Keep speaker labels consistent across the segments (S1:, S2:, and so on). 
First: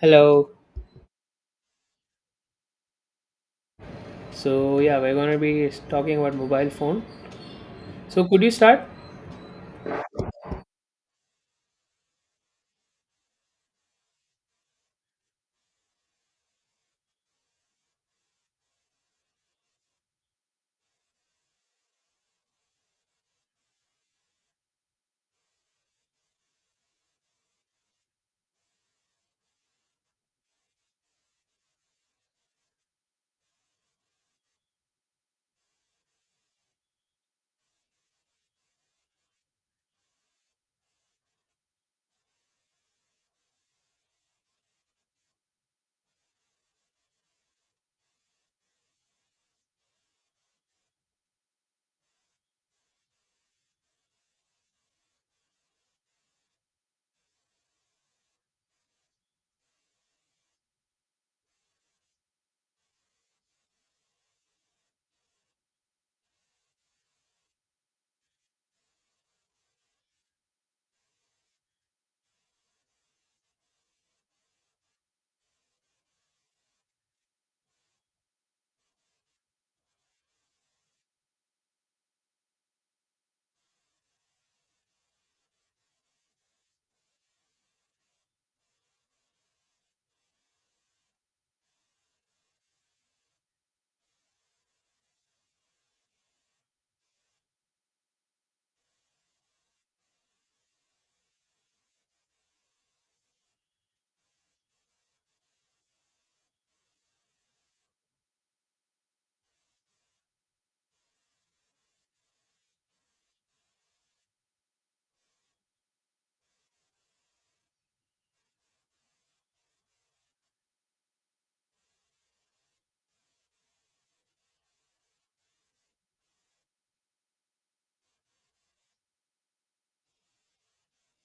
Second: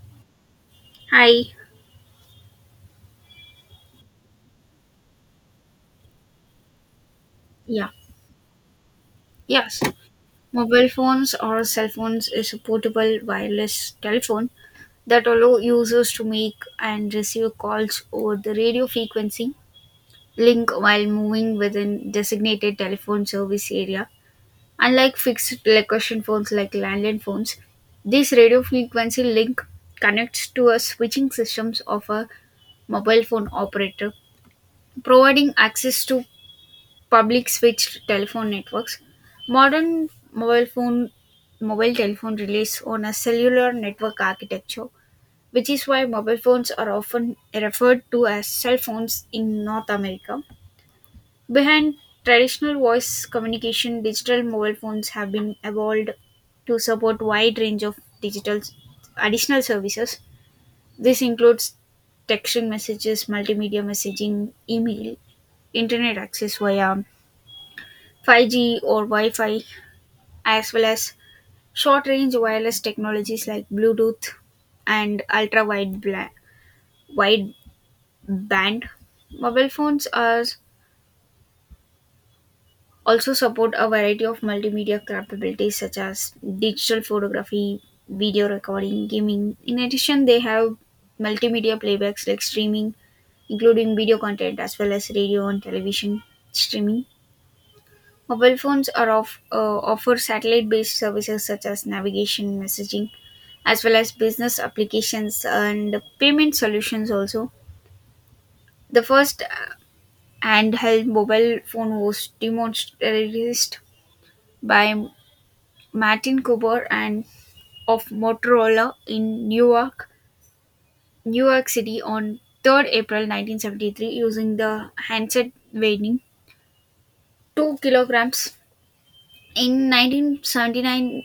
S1: Hello.
S2: Hi.
S1: So yeah, we're gonna be talking about mobile phone.
S2: Yeah.
S1: So could you start?
S2: Yes. Mobile phones or cell phones is a portable wireless telephone that allow users to make and receive calls over the radio frequency link while moving within designated telephone service area. Unlike fixed location phones like landline phones, this radio frequency link connects to a switching systems of a mobile phone operator, providing access to public switched telephone networks. Modern mobile telephone relies on a cellular network architecture, which is why mobile phones are often referred to as cell phones in North America. Behind traditional voice communication, digital mobile phones have been evolved to support wide range of digital additional services. This includes texting messages, multimedia messaging, email, internet access via 5G or Wi-Fi, as well as short-range wireless technologies like Bluetooth and ultra-wide wide band. Mobile phones are also support a variety of multimedia capabilities such as digital photography, video recording, gaming. In addition, they have multimedia playbacks like streaming, including video content as well as radio and television streaming. Mobile phones are offer satellite-based services such as navigation, messaging, as well as business applications and payment solutions. Also, the first handheld mobile phone was demonstrated by Martin Cooper and of Motorola in Newark, New York City on 3rd April 1973 using the handset weighing 2 kilograms. In 1979,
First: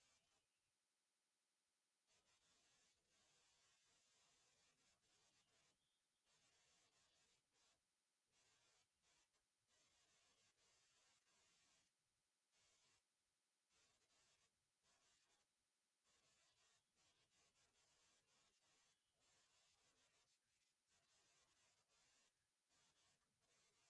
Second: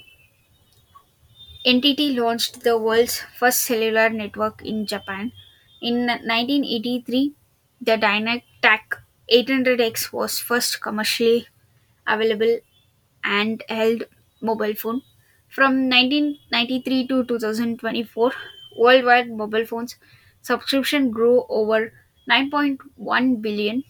S2: NTT launched the world's first cellular network in Japan. In 1983, the Dynatac 800X was first commercially available and held mobile phone. From 1993 to 2024, worldwide mobile phones subscription grew over 9.1 billion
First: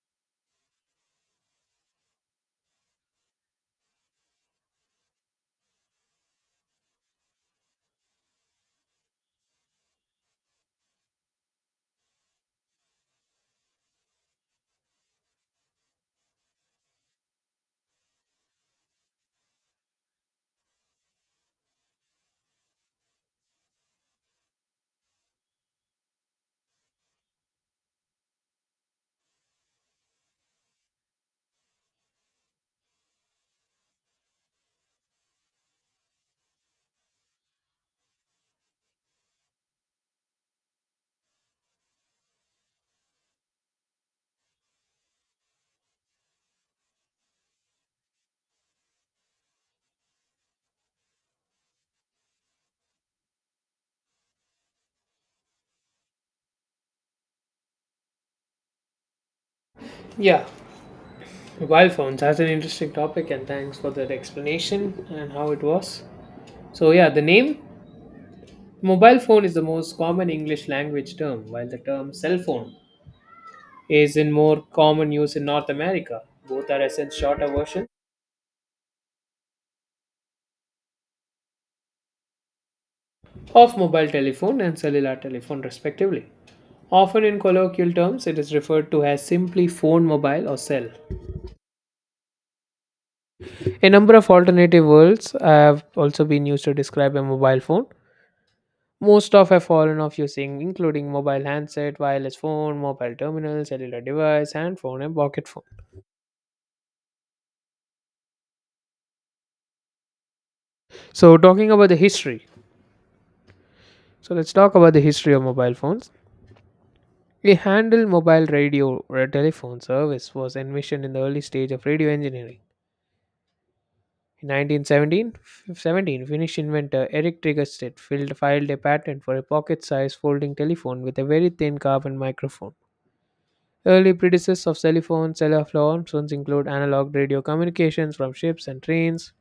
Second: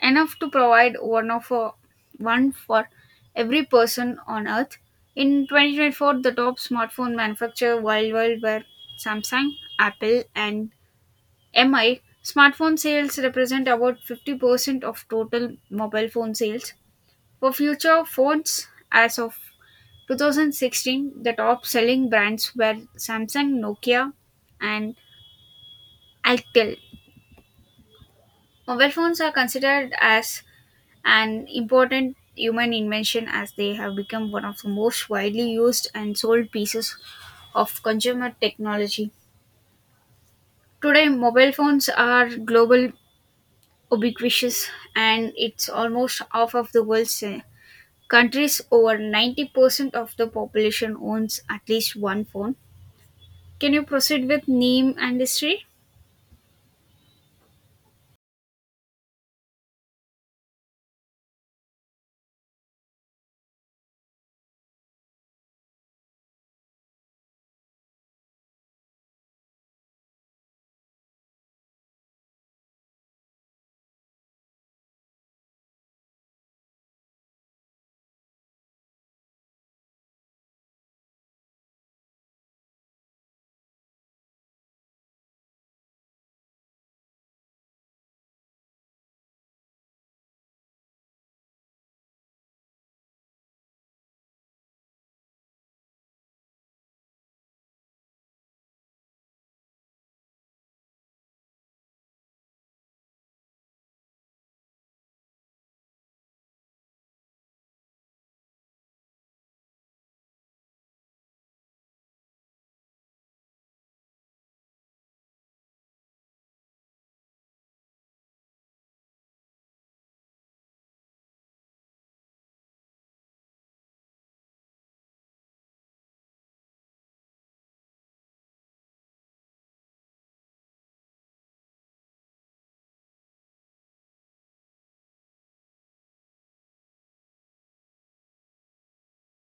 S2: enough to provide one for every person on earth. In 2024, the top smartphone manufacturer worldwide were Samsung, Apple, and MI. Smartphone sales represent about 50% of total mobile phone sales. For future phones, as of 2016, the top selling brands were Samsung, Nokia, and Alcatel. Mobile phones are considered as an important human invention as they have become one of the most widely used and sold pieces of consumer technology. Today, mobile phones are global ubiquitous and it's almost half of the world's countries. Over 90% of the population owns at least one phone. Can you proceed with name and history?
S1: Yeah, mobile phones. That's an interesting topic, and thanks for that explanation and how it was. So yeah, the name mobile phone is the most common English language term, while the term cell phone is in more common use in North America. Both are essence shorter version of mobile telephone and cellular telephone respectively. Often in colloquial terms, it is referred to as simply phone mobile or cell. A number of alternative words have also been used to describe a mobile phone. Most of have fallen off using, including mobile handset, wireless phone, mobile terminal, cellular device, handphone, and pocket phone. So, talking about the history. So, let's talk about the history of mobile phones. A handle mobile radio or telephone service was envisioned in the early stage of radio engineering. In 1917, Finnish inventor Erik Triggerstedt filed a patent for a pocket-sized folding telephone with a very thin carbon microphone. Early predecessors of cellular phones include analog radio communications from ships and trains.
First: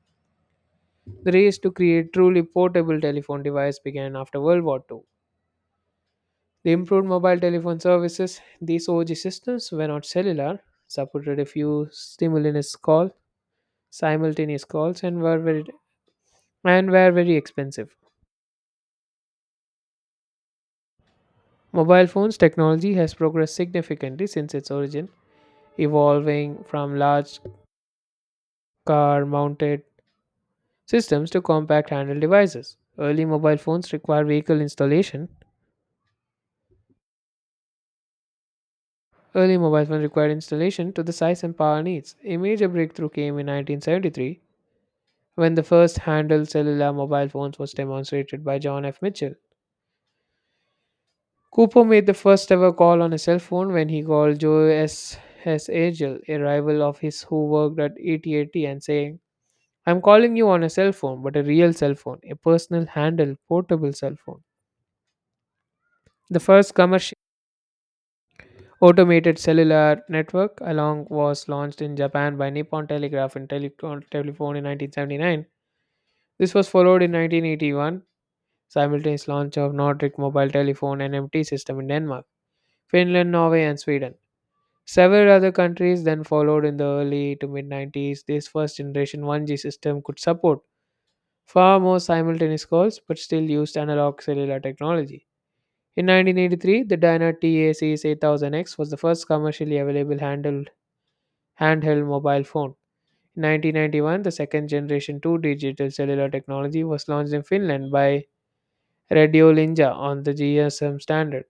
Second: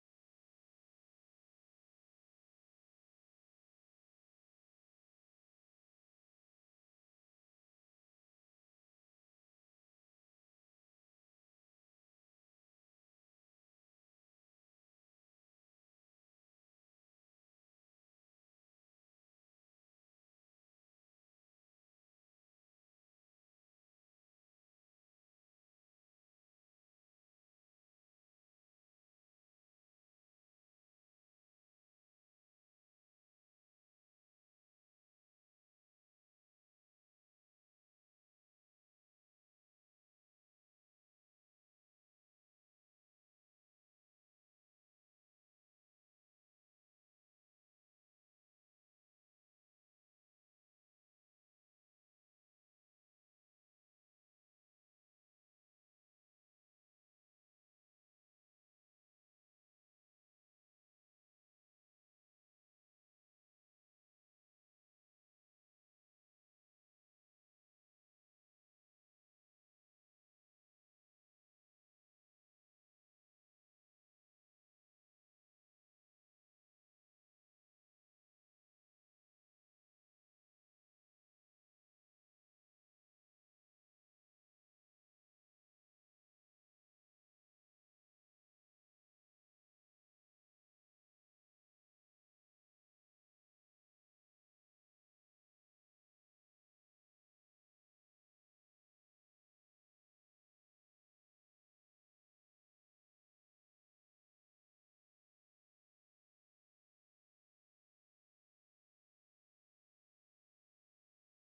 S1: The race to create truly portable telephone device began after World War II. The improved mobile telephone services, these OG systems were not cellular, supported a simultaneous calls, and were very expensive. Mobile phones technology has progressed significantly since its origin, evolving from large car mounted systems to compact handheld devices. Early mobile phones require vehicle installation. Early mobile phones required installation to the size and power needs. A major breakthrough came in 1973 when the first handheld cellular mobile phones was demonstrated by John F. Mitchell. Cooper made the first ever call on a cell phone when he called Joe S. Agel, a rival of his who worked at AT&T, and saying, "I'm calling you on a cell phone, but a real cell phone, a personal handheld portable cell phone." The first commercial Automated cellular network along was launched in Japan by Nippon Telegraph and Telecom Telephone in 1979. This was followed in 1981 simultaneous launch of Nordic mobile telephone NMT system in Denmark, Finland, Norway and Sweden. Several other countries then followed in the early to mid 90s. This first generation 1G system could support far more simultaneous calls but still used analog cellular technology. In 1983, the Dyna TACS 8000X was the first commercially available handheld mobile phone. In 1991, the second generation 2 digital cellular technology was launched in Finland by Radiolinja on the GSM standard.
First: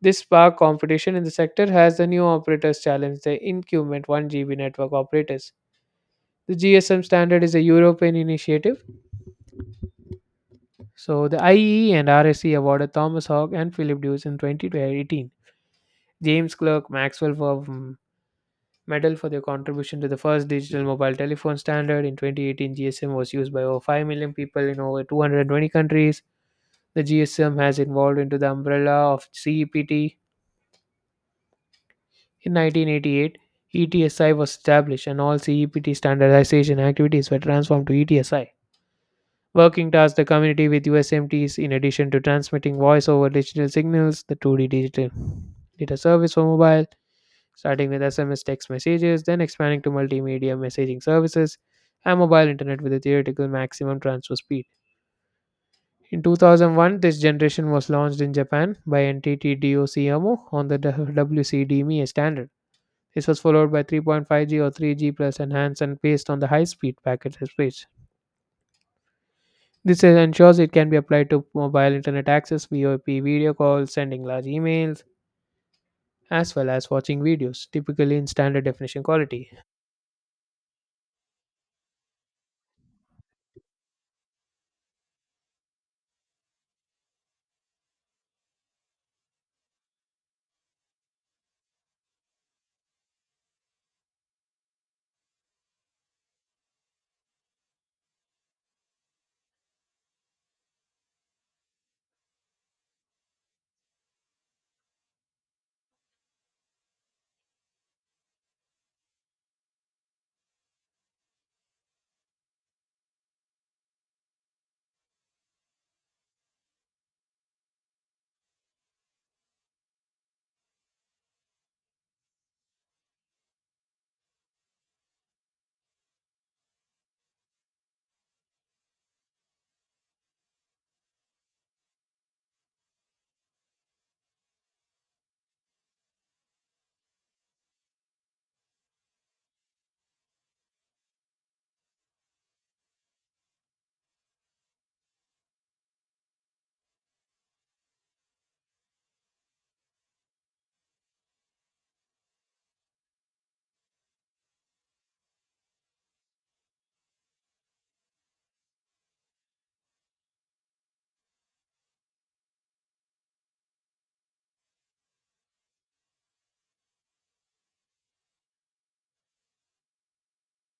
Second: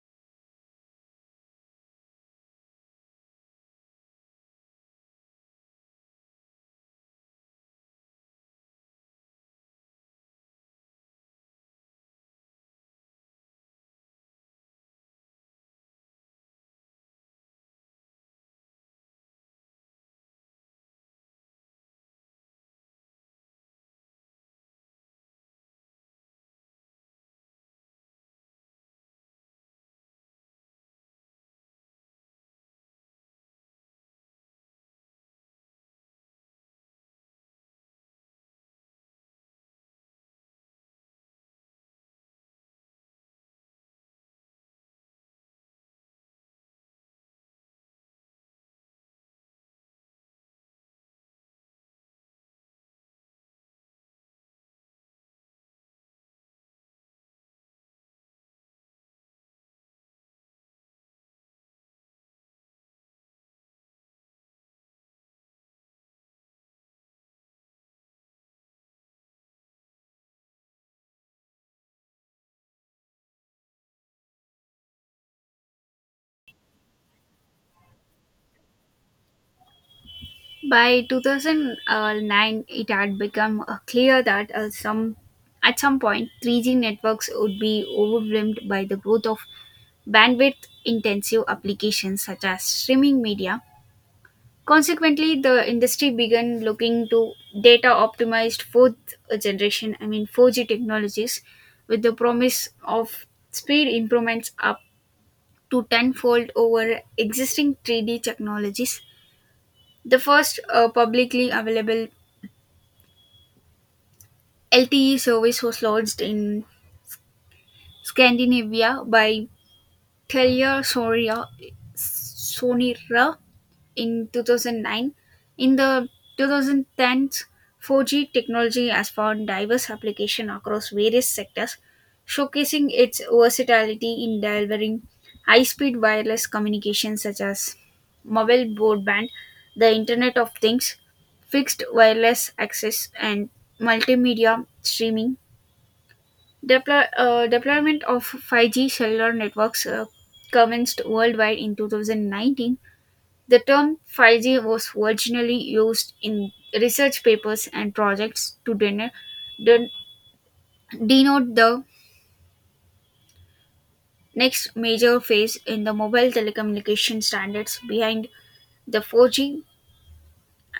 S1: This sparked competition in the sector as the new operators challenged the incumbent 1GB network operators. The GSM standard is a European initiative. So the IEE and RSC awarded Thomas Hogg and Philip Deuce in 2018. James Clerk, Maxwell Verb, medal for their contribution to the first digital mobile telephone standard. In 2018, GSM was used by over 5 million people in over 220 countries. The GSM has evolved into the umbrella of CEPT. In 1988, ETSI was established and all CEPT standardization activities were transformed to ETSI. Working towards the community with USMTs, in addition to transmitting voice over digital signals, the 2D digital data service for mobile starting with SMS text messages, then expanding to multimedia messaging services and mobile internet with a theoretical maximum transfer speed. In 2001, this generation was launched in Japan by NTT DOCOMO on the WCDME standard. This was followed by 3.5G or 3G plus enhanced and based on the high-speed packet space. This ensures it can be applied to mobile internet access, VoIP video calls, sending large emails, as well as watching videos, typically in standard definition quality.
S2: By 2009, it had become clear that at some point 3G networks would be overwhelmed by the growth of bandwidth intensive applications such as streaming media. Consequently, the industry began looking to data optimized fourth generation, I mean 4G technologies, with the promise of speed improvements up to tenfold over existing 3D technologies. The first publicly available LTE service was launched in Scandinavia by Telia Sonera in 2009. In the 2010s, 4G technology has found diverse application across various sectors, showcasing its versatility in delivering high-speed wireless communication such as mobile broadband, the Internet of Things, fixed wireless access, and multimedia streaming. Deployment of 5G cellular networks commenced worldwide in 2019. The term 5G was originally used in research papers and projects to den- denote the next major phase in the mobile telecommunication standards behind the 4G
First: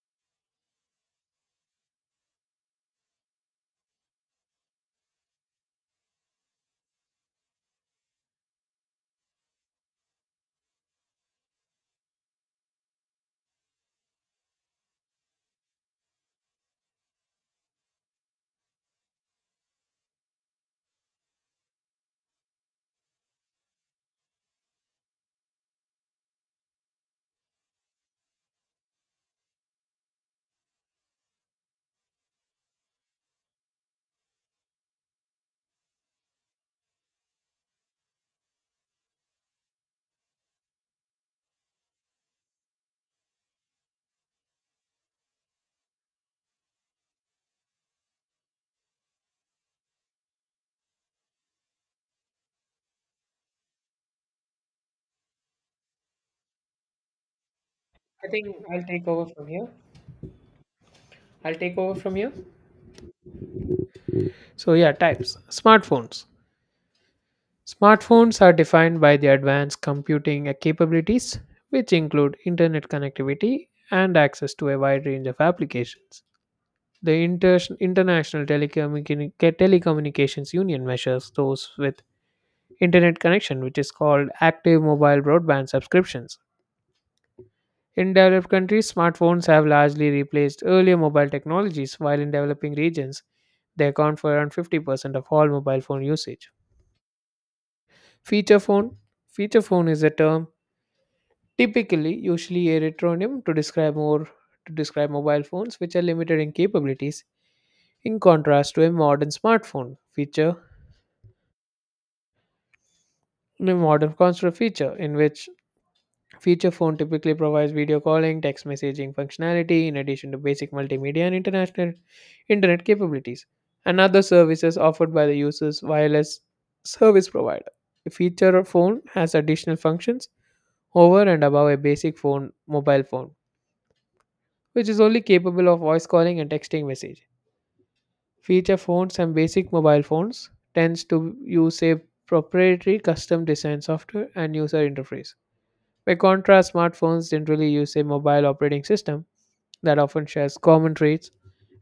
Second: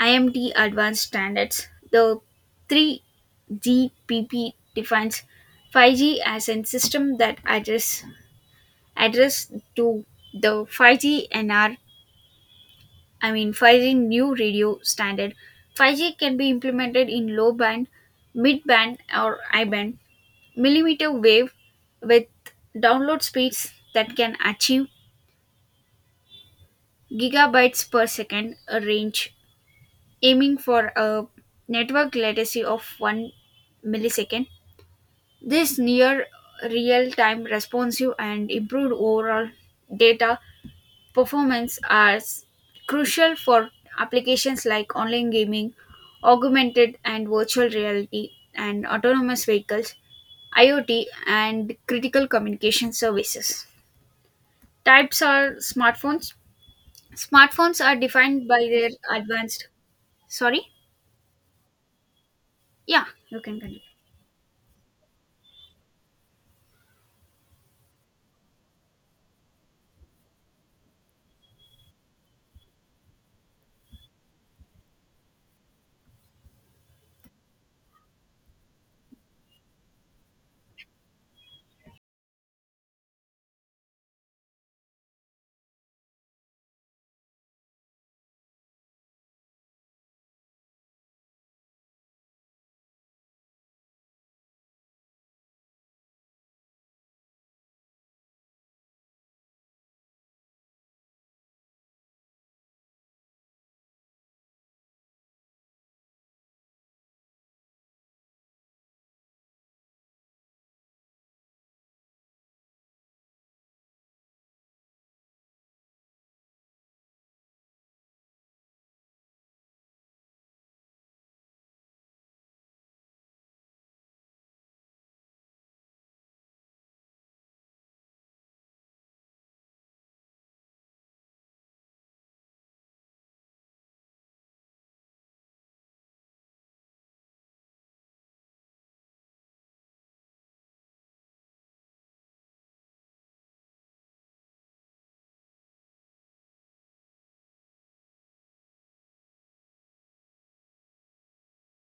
S2: IMT advanced standards. The 3GPP defines 5G as a system that addresses addressed to the 5G NR, I mean 5G new radio standard. 5G can be implemented in low band, mid band, or I band, millimeter wave with download speeds that can achieve gigabytes per second a range, aiming for a network latency of 1 millisecond. This near real time responsive and improved overall data performance are crucial for applications like online gaming, augmented and virtual reality, and autonomous vehicles, IoT, and critical communication services. Types are smartphones. Smartphones are
S1: I
S2: defined
S1: think
S2: by
S1: I'll
S2: their
S1: take over from here.
S2: advanced. Sorry?
S1: I'll take over from here.
S2: Yeah, you can continue.
S1: So, yeah, types. Smartphones. Smartphones are defined by the advanced computing capabilities, which include internet connectivity and access to a wide range of applications. The International Telecommunications Union measures those with internet connection, which is called active mobile broadband subscriptions. In developed countries, smartphones have largely replaced earlier mobile technologies, while in developing regions, they account for around 50% of all mobile phone usage. Feature phone. Feature phone is a term typically usually a retronym to describe mobile phones which are limited in capabilities in contrast to a modern smartphone. Feature The modern calls to a feature, in which feature phone typically provides video calling, text messaging functionality, in addition to basic multimedia and international internet capabilities, and other services offered by the user's wireless service provider. A feature phone has additional functions over and above a basic phone mobile phone, which is only capable of voice calling and texting message. Feature phones and basic mobile phones tends to use a proprietary custom design software and user interface. By contrast, smartphones generally use a mobile operating system that often shares common traits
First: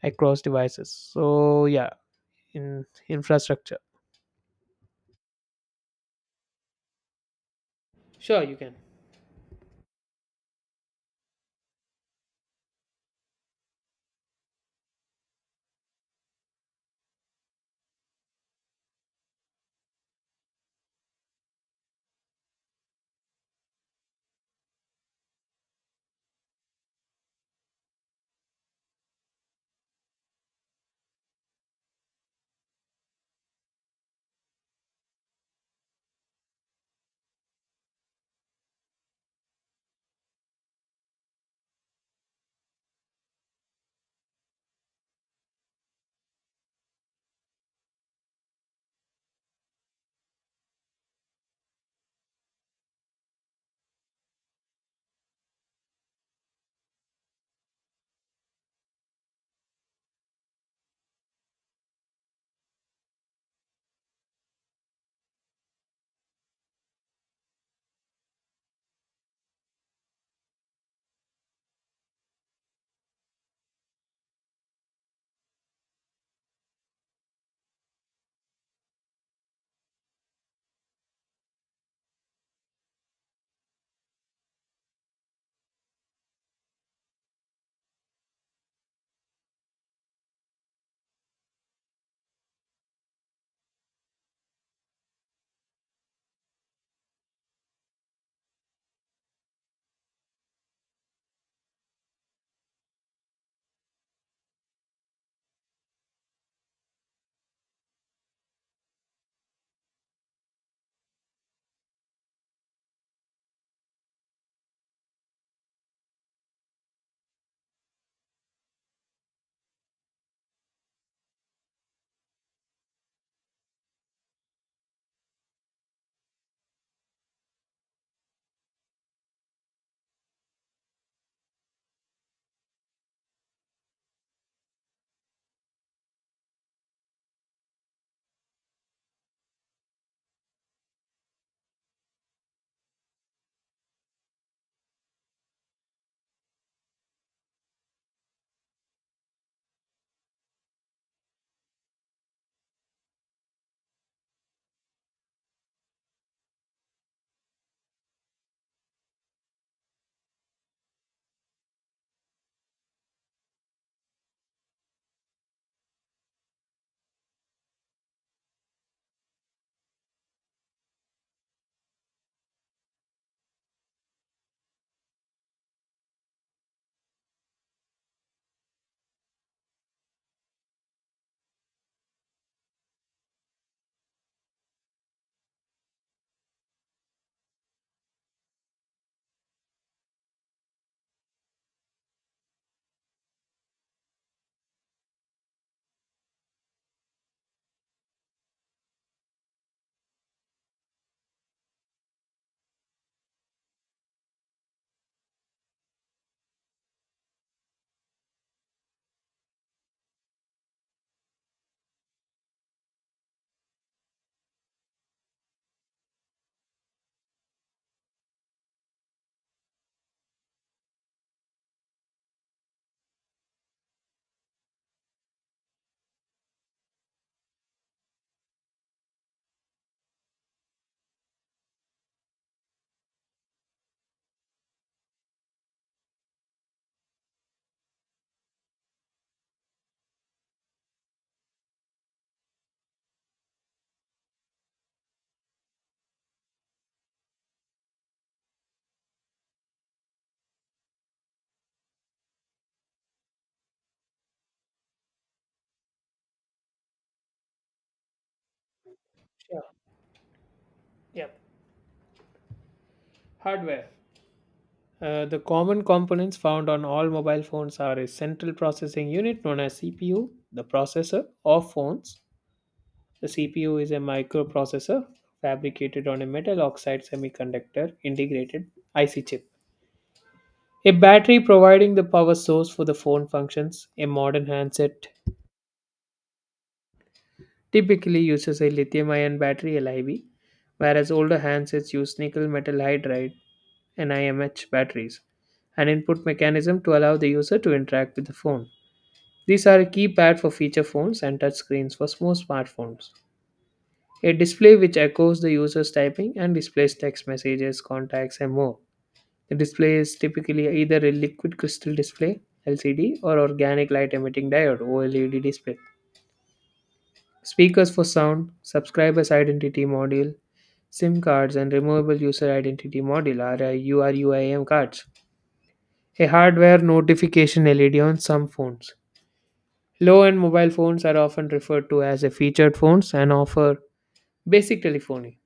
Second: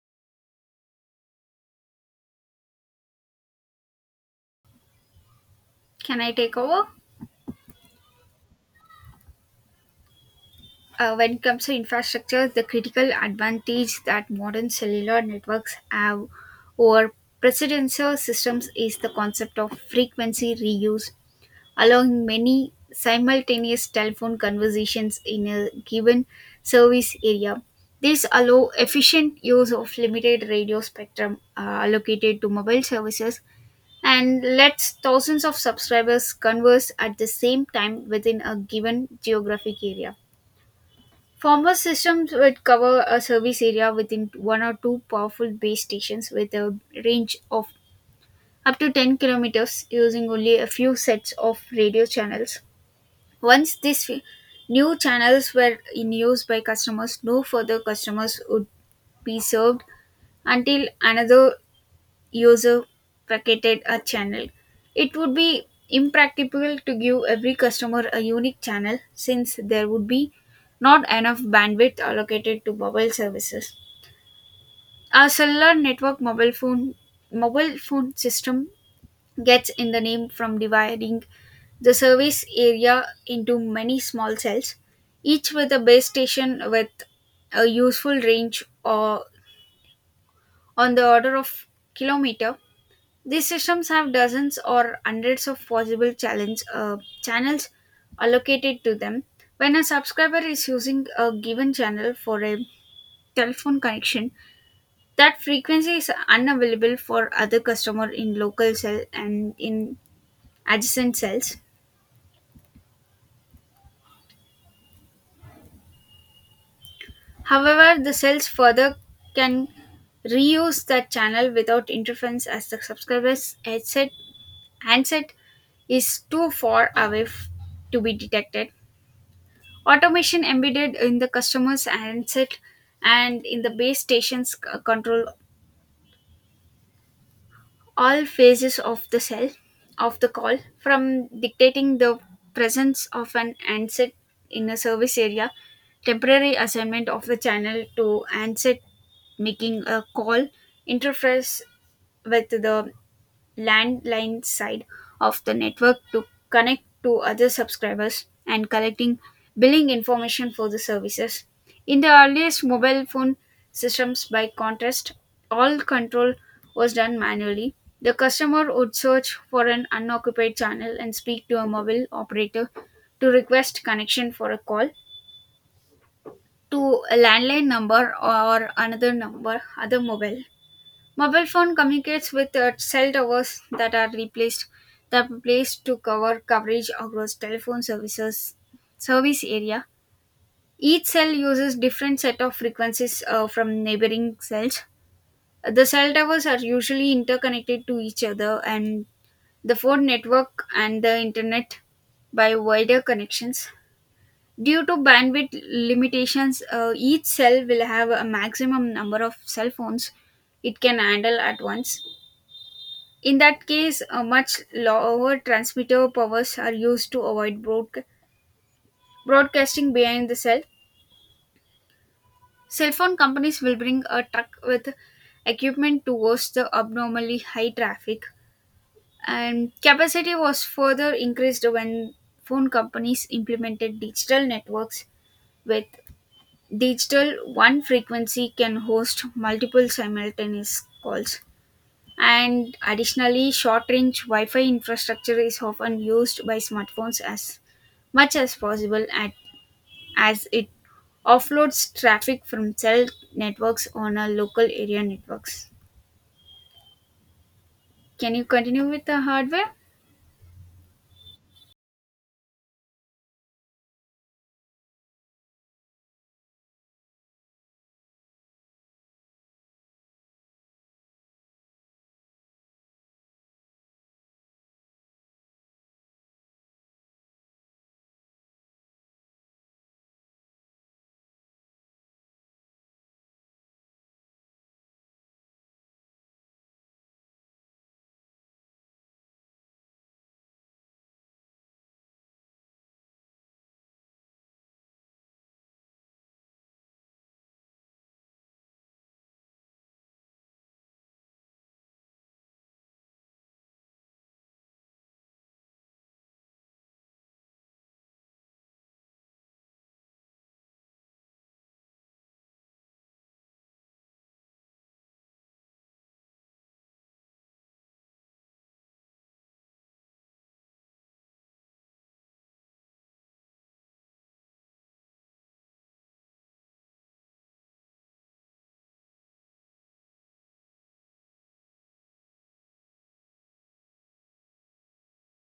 S1: across devices. So, yeah, in infrastructure.
S2: Can I take over?
S1: Sure, you can.
S2: When it comes to infrastructure, the critical advantage that modern cellular networks have over precedential systems is the concept of frequency reuse, allowing many simultaneous telephone conversations in a given service area. This allow efficient use of limited radio spectrum allocated to mobile services and lets thousands of subscribers converse at the same time within a given geographic area. Former systems would cover a service area within one or two powerful base stations with a range of up to 10 kilometers using only a few sets of radio channels. Once these new channels were in use by customers, no further customers would be served until another user packeted a channel. It would be impractical to give every customer a unique channel since there would be not enough bandwidth allocated to mobile services. Our cellular network mobile phone system gets in the name from dividing the service area into many small cells, each with a base station with a useful range or on the order of kilometer. These systems have dozens or hundreds of possible channels allocated to them. When a subscriber is using a given channel for a telephone connection, that frequency is unavailable for other customer in local cell and in adjacent cells. However, the cells further can reuse that channel without interference as the subscriber's headset handset is too far away to be detected. Automation embedded in the customer's handset and in the base stations control all phases of the cell of the call from dictating the presence of an handset in a service area, temporary assignment of the channel to handset, making a call, interface with the landline side of the network to connect to other subscribers, and collecting billing information for the services. In the earliest mobile phone systems, by contrast, all control was done manually. The customer would search for an unoccupied channel and speak to a mobile operator to request connection for a call to a landline number or another number, other mobile. Mobile phone communicates with cell towers that are placed to coverage across telephone services service area. Each cell uses different set of frequencies from neighboring cells. The cell towers are usually interconnected to each other and the phone network and the internet by wider connections. Due to bandwidth limitations, each cell will have a maximum number of cell phones it can handle at once. In that case, a much lower transmitter powers are used to avoid broadcasting behind the cell. Cell phone companies will bring a truck with equipment to host the abnormally high traffic, and capacity was further increased when phone companies implemented digital networks with digital one frequency can host multiple simultaneous calls, and additionally short range wi-fi infrastructure is often used by smartphones as much as possible as it offloads traffic from cell networks on a local area networks. Can you continue with the
S1: Sure.
S2: hardware?
S1: Yep. Hardware. The common components found on all mobile phones are a central processing unit known as CPU, the processor of phones. The CPU is a microprocessor fabricated on a metal oxide semiconductor integrated IC chip. A battery providing the power source for the phone functions. A modern handset typically uses a lithium ion battery LIB, whereas older handsets use nickel metal hydride NIMH batteries, an input mechanism to allow the user to interact with the phone. These are a keypad for feature phones and touchscreens for small smartphones. A display which echoes the user's typing and displays text messages, contacts, and more. The display is typically either a liquid crystal display (LCD) or organic light emitting diode (OLED) display. Speakers for sound, subscriber's identity module, SIM cards, and removable user identity module are URUIM cards. A hardware notification LED on some phones. Low-end mobile phones are often referred to as a featured phones and offer basic telephony,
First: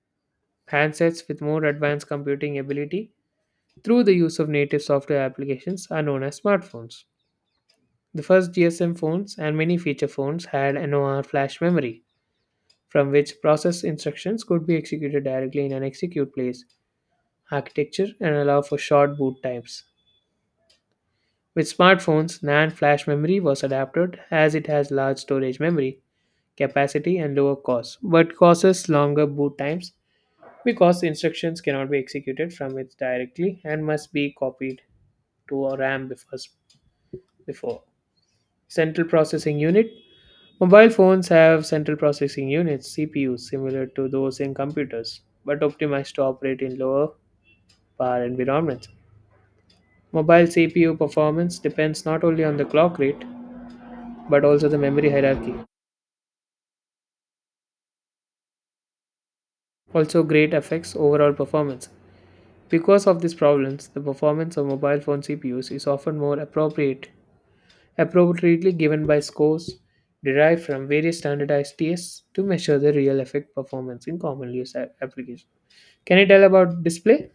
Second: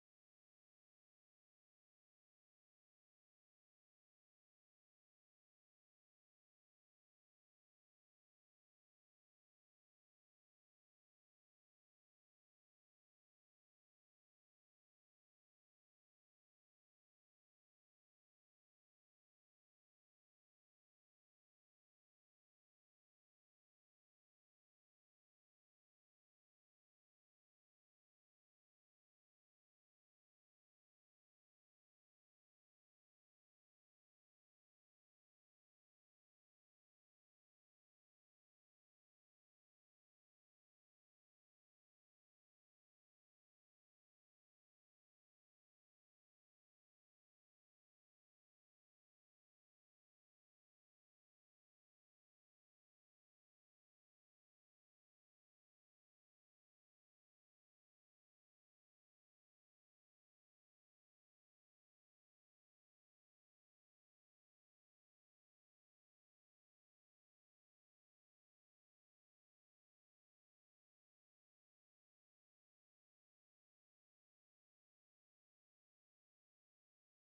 S1: handsets with more advanced computing ability through the use of native software applications are known as smartphones. The first GSM phones and many feature phones had NOR flash memory, from which process instructions could be executed directly in an execute place architecture and allow for short boot times. With smartphones, NAND flash memory was adapted as it has large storage memory capacity and lower cost, but causes longer boot times because instructions cannot be executed from it directly and must be copied to a RAM before. Central processing unit. Mobile phones have central processing units (CPUs) similar to those in computers, but optimized to operate in lower power environments. Mobile CPU performance depends not only on the clock rate but also the memory hierarchy. Also, great affects overall performance. Because of these problems, the performance of mobile phone CPUs is often more appropriately given by scores derived from various standardized tests to measure the real effect performance in commonly used applications. Can you tell about display?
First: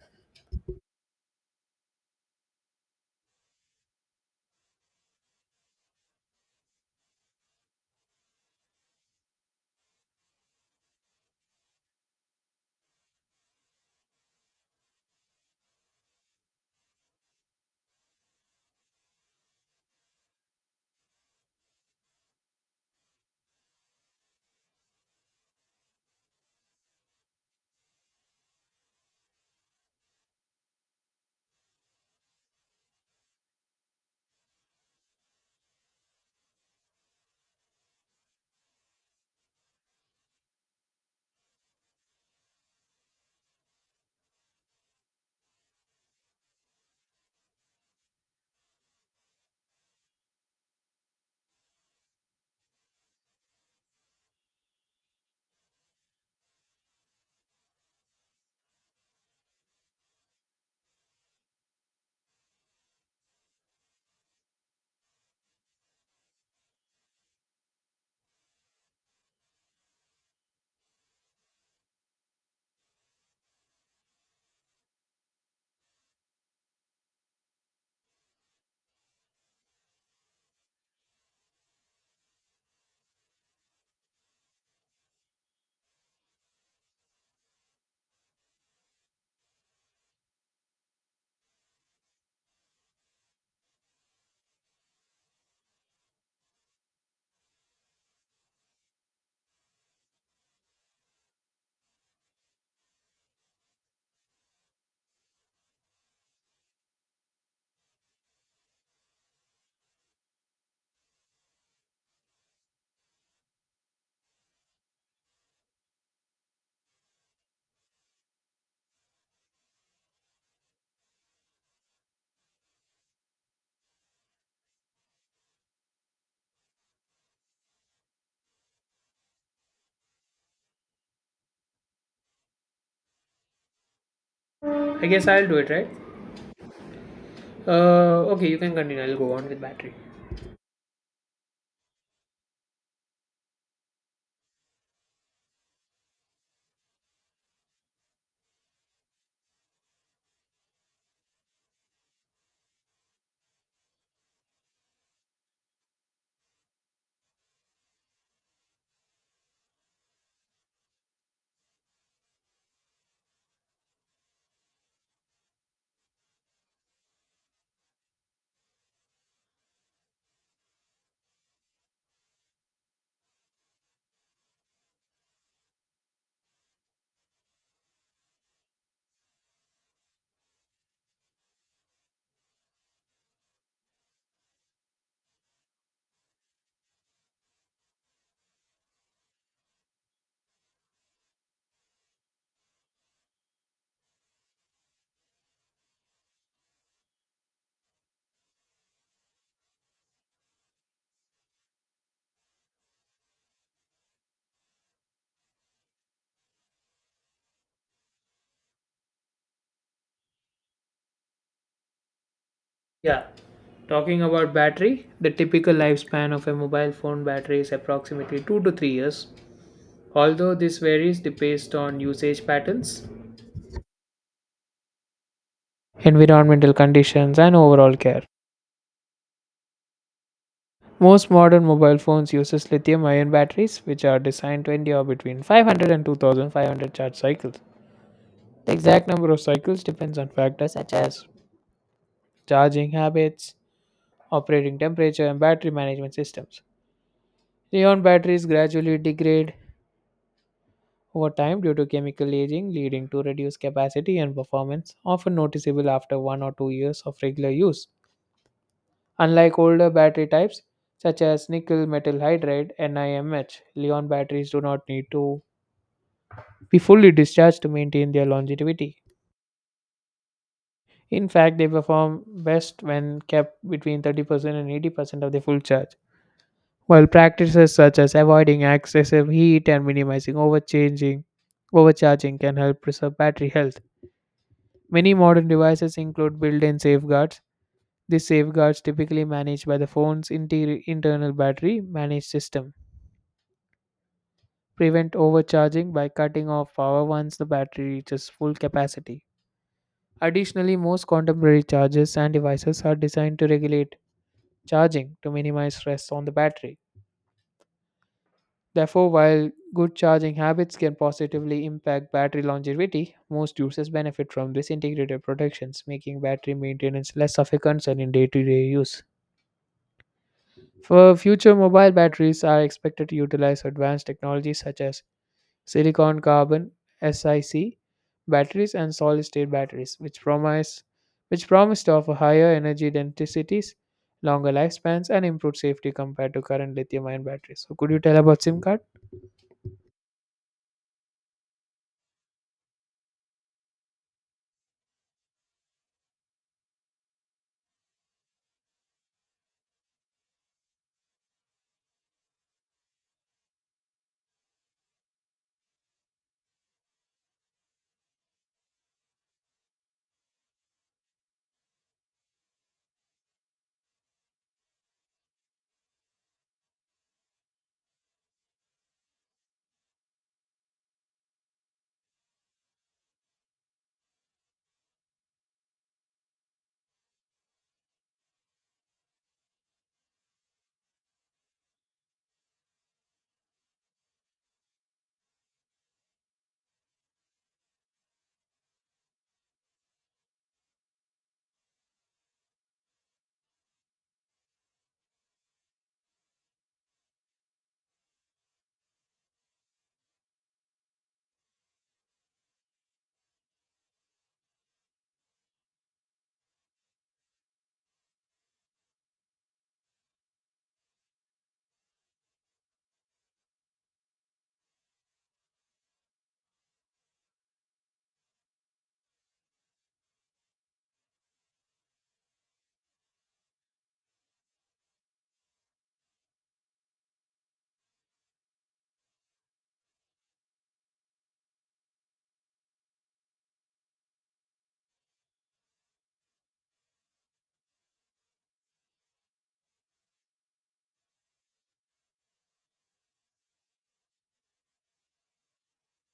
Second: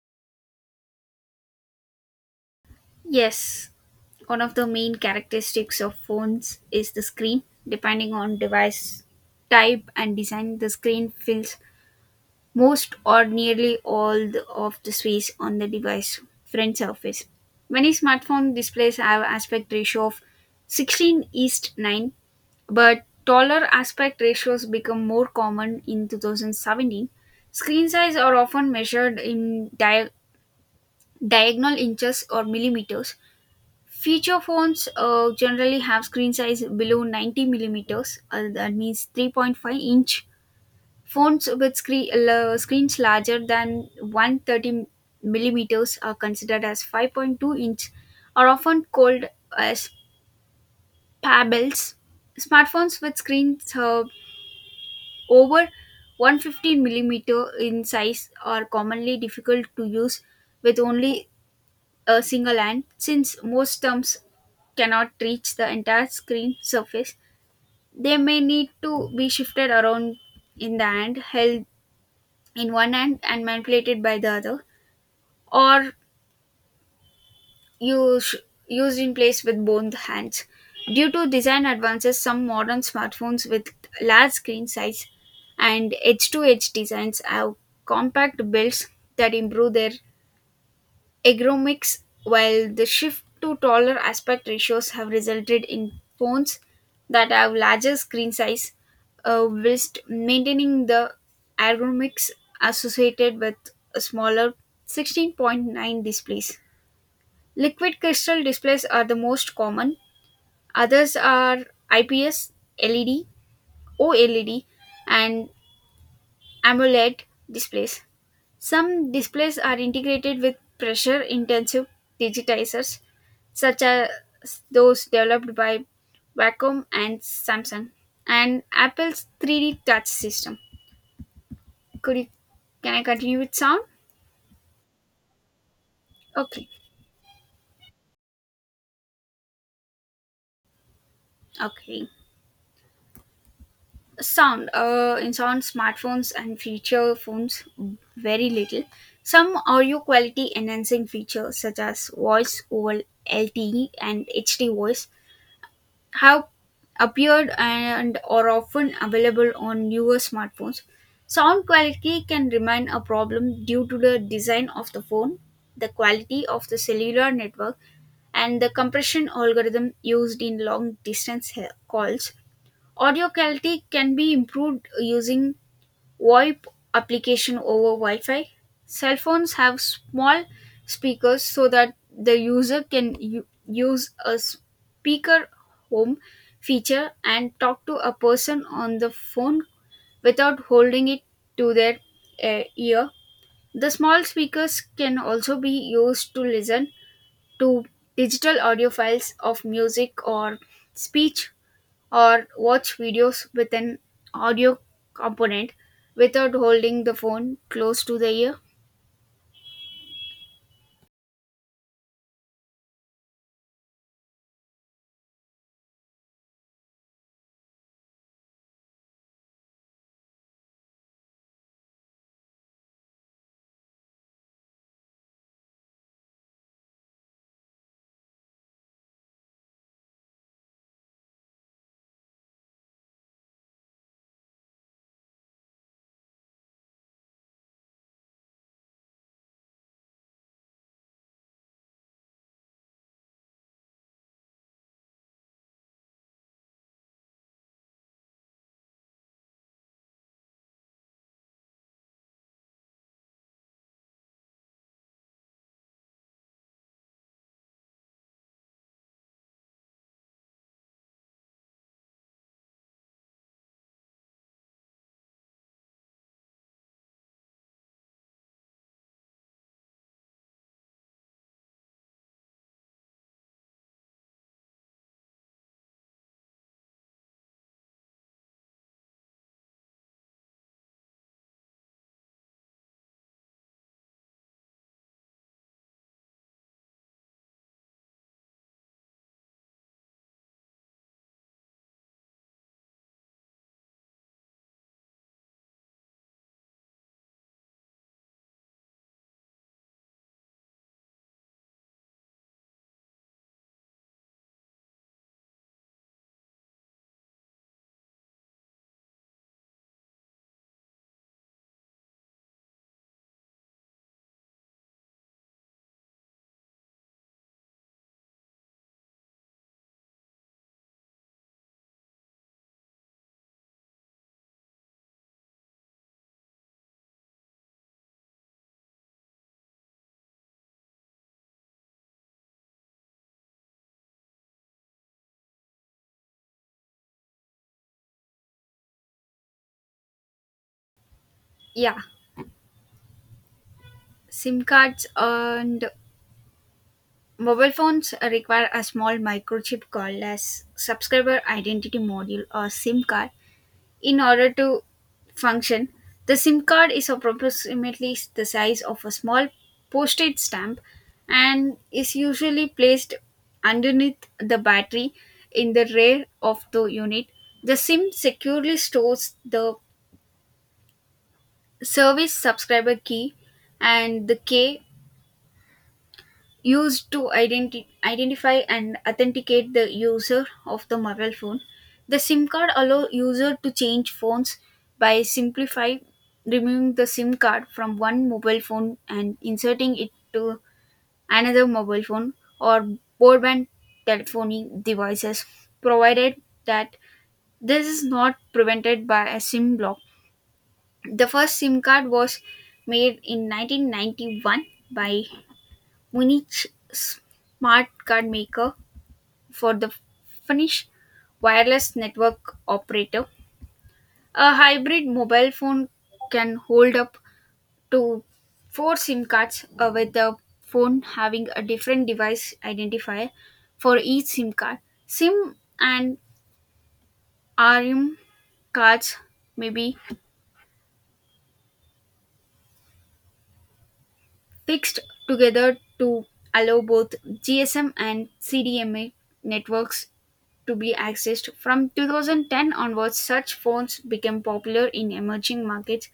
S2: Yes. One of the main characteristics of phones is the screen. Depending on device type and design, the screen fills most or nearly all of the space on the device front surface. Many smartphone displays have aspect ratio of 16 east 9. But taller aspect ratios become more common in 2017. Screen size are often measured in diagonal inches or millimeters. Feature phones generally have screen size below 90 millimeters, that means 3.5 inch. Phones with screens larger than 130 millimeters are considered as 5.2-inch, are often called as pebbles. Smartphones with screens over 115 millimeter in size are commonly difficult to use with only a single hand since most stumps cannot reach the entire screen surface. They may need to be shifted around in the hand, held in one hand, and manipulated by the other, or use, used in place with both hands. Due to design advances, some modern smartphones with large screen size and edge to edge designs have compact builds that improve their ergonomics, while the shift to taller aspect ratios have resulted in phones that have larger screen size whilst maintaining the ergonomics associated with a smaller 16.9 displays. Liquid crystal displays are the most common. Others are IPS, LED, OLED, and AMOLED displays. Some displays are integrated with pressure intensive digitizers, such as those developed by Wacom and Samsung, and Apple's 3D touch system. Could you, can I continue with sound?
S1: I guess I'll do it, right?
S2: Okay,
S1: Okay, you can continue. I'll go on with battery.
S2: okay. Sound. In sound, smartphones and feature phones, very little. Some audio quality enhancing features such as voice over LTE and HD voice have appeared and are often available on newer smartphones. Sound quality can remain a problem due to the design of the phone, the quality of the cellular network, and the compression algorithm used in long distance calls. Audio quality can be improved using VoIP application over Wi-Fi. Cell phones have small speakers so that the user can use a speaker home feature and talk to a person on the phone without holding it to their ear. The small speakers can also be used to listen to digital audio files of music or speech or watch videos with an audio component without holding the phone close to the ear.
S1: Yeah. Talking about battery, the typical lifespan of a mobile phone battery is approximately 2 to 3 years. Although this varies based on usage patterns, environmental conditions, and overall care. Most modern mobile phones use lithium-ion batteries which are designed to endure between 500 and 2500 charge cycles. The exact number of cycles depends on factors such as charging habits, operating temperature, and battery management systems. Li-ion batteries gradually degrade over time due to chemical aging, leading to reduced capacity and performance, often noticeable after 1 or 2 years of regular use. Unlike older battery types, such as nickel metal hydride NIMH, Li-ion batteries do not need to be fully discharged to maintain their longevity. In fact, they perform best when kept between 30% and 80% of their full charge. While practices such as avoiding excessive heat and minimizing overcharging can help preserve battery health. Many modern devices include built-in safeguards. These safeguards typically managed by the phone's internal battery managed system prevent overcharging by cutting off power once the battery reaches full capacity. Additionally, most contemporary chargers and devices are designed to regulate charging to minimize stress on the battery. Therefore, while good charging habits can positively impact battery longevity, most users benefit from this integrated protections, making battery maintenance less of a concern in day to day use. For future mobile batteries are expected to utilize advanced technologies such as silicon carbon SiC batteries and solid state batteries, which promise to offer higher energy densities, longer lifespans, and improved safety compared to current lithium ion batteries. So, could you tell about SIM card?
S2: Yeah, SIM cards and mobile phones require a small microchip called as subscriber identity module or SIM card. In order to function, the SIM card is approximately the size of a small postage stamp and is usually placed underneath the battery in the rear of the unit. The SIM securely stores the service subscriber key and the K used to identify and authenticate the user of the mobile phone. The SIM card allow user to change phones by simplify removing the SIM card from one mobile phone and inserting it to another mobile phone or broadband telephony devices, provided that this is not prevented by a SIM block. The first SIM card was made in 1991 by Munich's smart card maker for the Finnish wireless network operator. A hybrid mobile phone can hold up to four SIM cards, with the phone having a different device identifier for each SIM card. SIM and RM cards may be fixed together to allow both GSM and CDMA networks to be accessed. From 2010 onwards, such phones became popular in emerging markets,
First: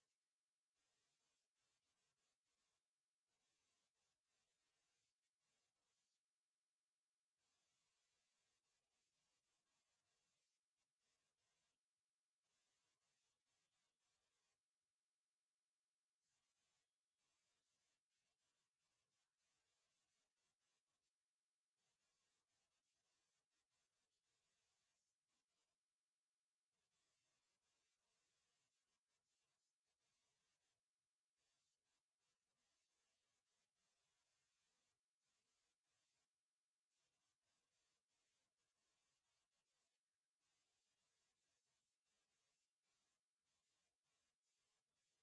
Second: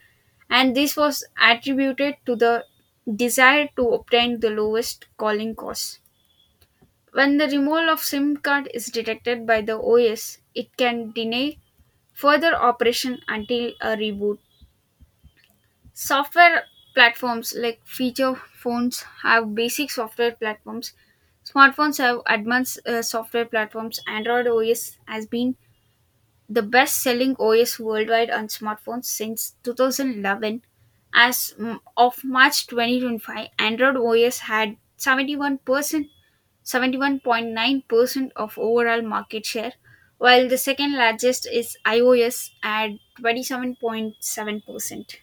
S2: and this was attributed to the desire to obtain the lowest calling costs. When the removal of SIM card is detected by the OS, it can deny further operation until a reboot. Software platforms like feature phones have basic software platforms. Smartphones have advanced software platforms. Android OS has been the best selling OS worldwide on smartphones since 2011. As of March 2025, Android OS had 71%, 71.9% of overall market share, while the second largest is iOS at 27.7%.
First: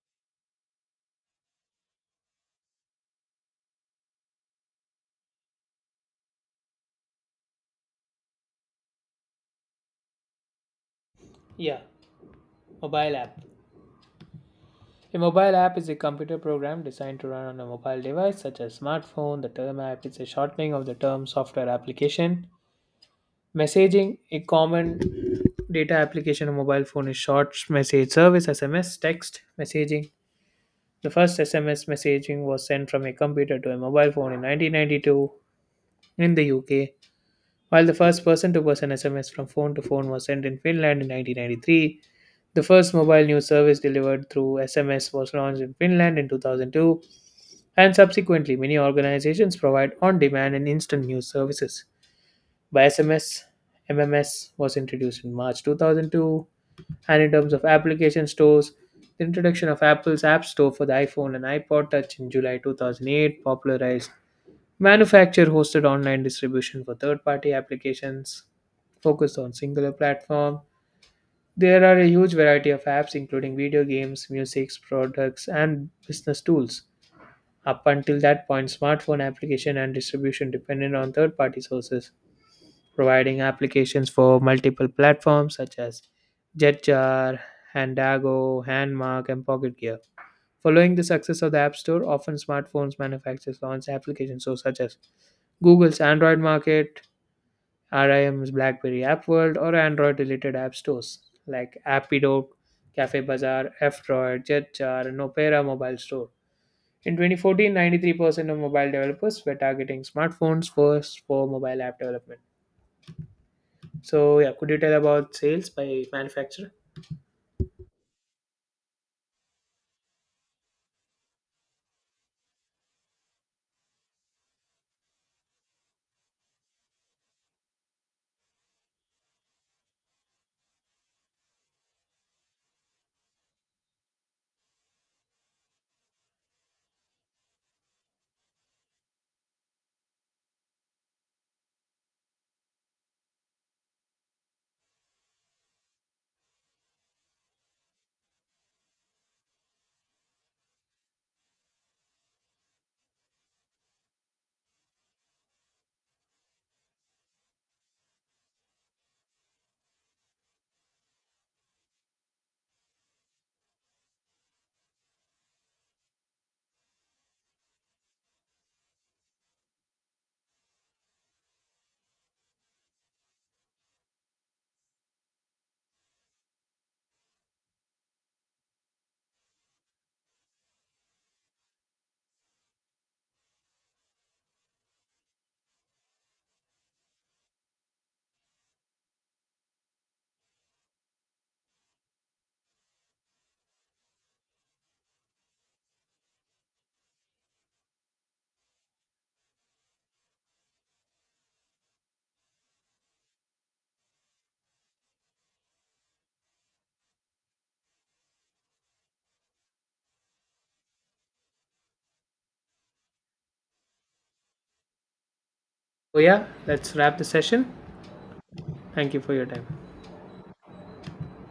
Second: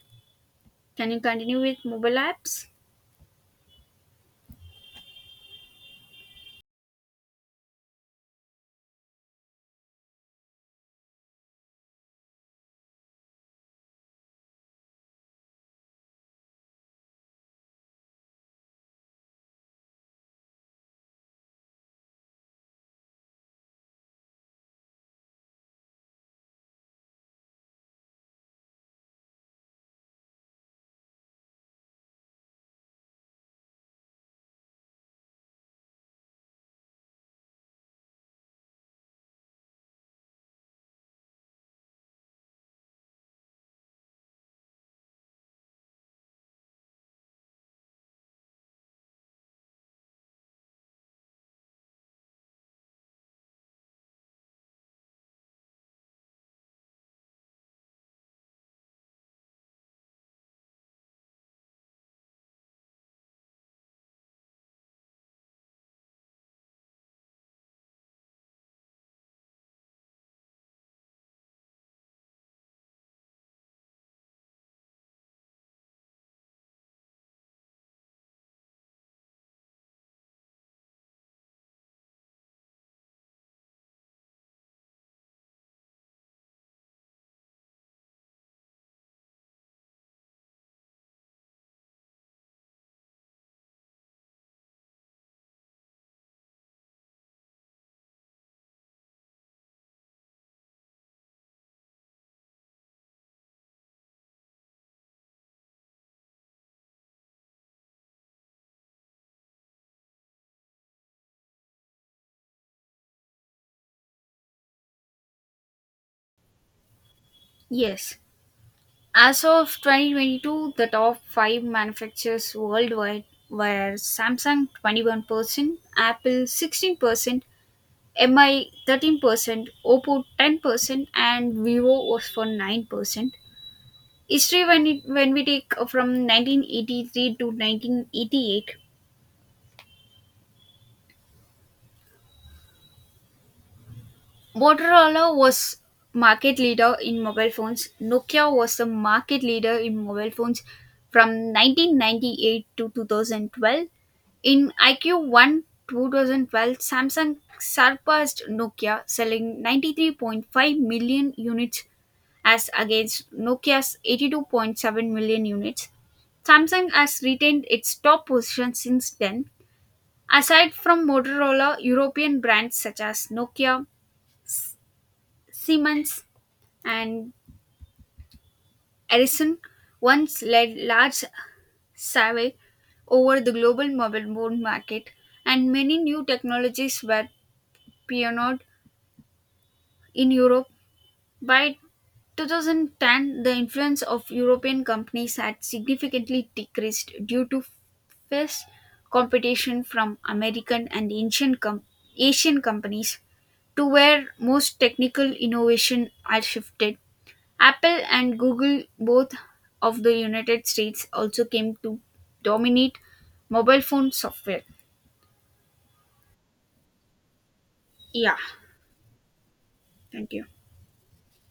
S2: Can you continue with mobile apps?
S1: Yeah, mobile app. A mobile app is a computer program designed to run on a mobile device such as smartphone. The term app is a shortening of the term software application. Messaging, a common data application on mobile phone is short message service SMS text messaging. The first SMS messaging was sent from a computer to a mobile phone in 1992 in the UK, while the first person to person SMS from phone to phone was sent in Finland in 1993. The first mobile news service delivered through SMS was launched in Finland in 2002. And subsequently, many organizations provide on demand and instant news services. By SMS, MMS was introduced in March 2002, and in terms of application stores, the introduction of Apple's App Store for the iPhone and iPod Touch in July 2008 popularized manufacturer hosted online distribution for third party applications focused on singular platform. There are a huge variety of apps including video games, music, products and business tools. Up until that point, smartphone application and distribution depended on third party sources, providing applications for multiple platforms such as Jetjar, Handago, Handmark, and Pocket Gear. Following the success of the App Store, often smartphones manufacturers launched applications so such as Google's Android Market, RIM's BlackBerry App World, or Android related app stores like Appido, Cafe Bazaar, F Droid, Jetjar, and Opera Mobile Store. In 2014, 93% of mobile developers were targeting smartphones first for mobile app development. So, yeah, could you tell about sales by manufacturer?
S2: Yes. As of 2022, the top five manufacturers worldwide were Samsung 21%, Apple 16%, MI 13%, Oppo 10%, and Vivo was for 9%. History when we take from 1983 to 1988, Motorola was market leader in mobile phones. Nokia was the market leader in mobile phones from 1998 to 2012. In IQ1 2012, Samsung surpassed Nokia, selling 93.5 million units as against Nokia's 82.7 million units. Samsung has retained its top position since then. Aside from Motorola, European brands such as Nokia, Siemens, and Ericsson once led large survey over the global mobile phone market, and many new technologies were pioneered in Europe by 2010, the influence of European companies had significantly decreased due to fierce competition from American and Asian companies, to where most technical innovation had shifted. Apple and Google, both of the United States, also came to dominate mobile phone software.
S1: So, yeah, let's wrap the session.
S2: Yeah,
S1: Thank you for your time.
S2: thank you.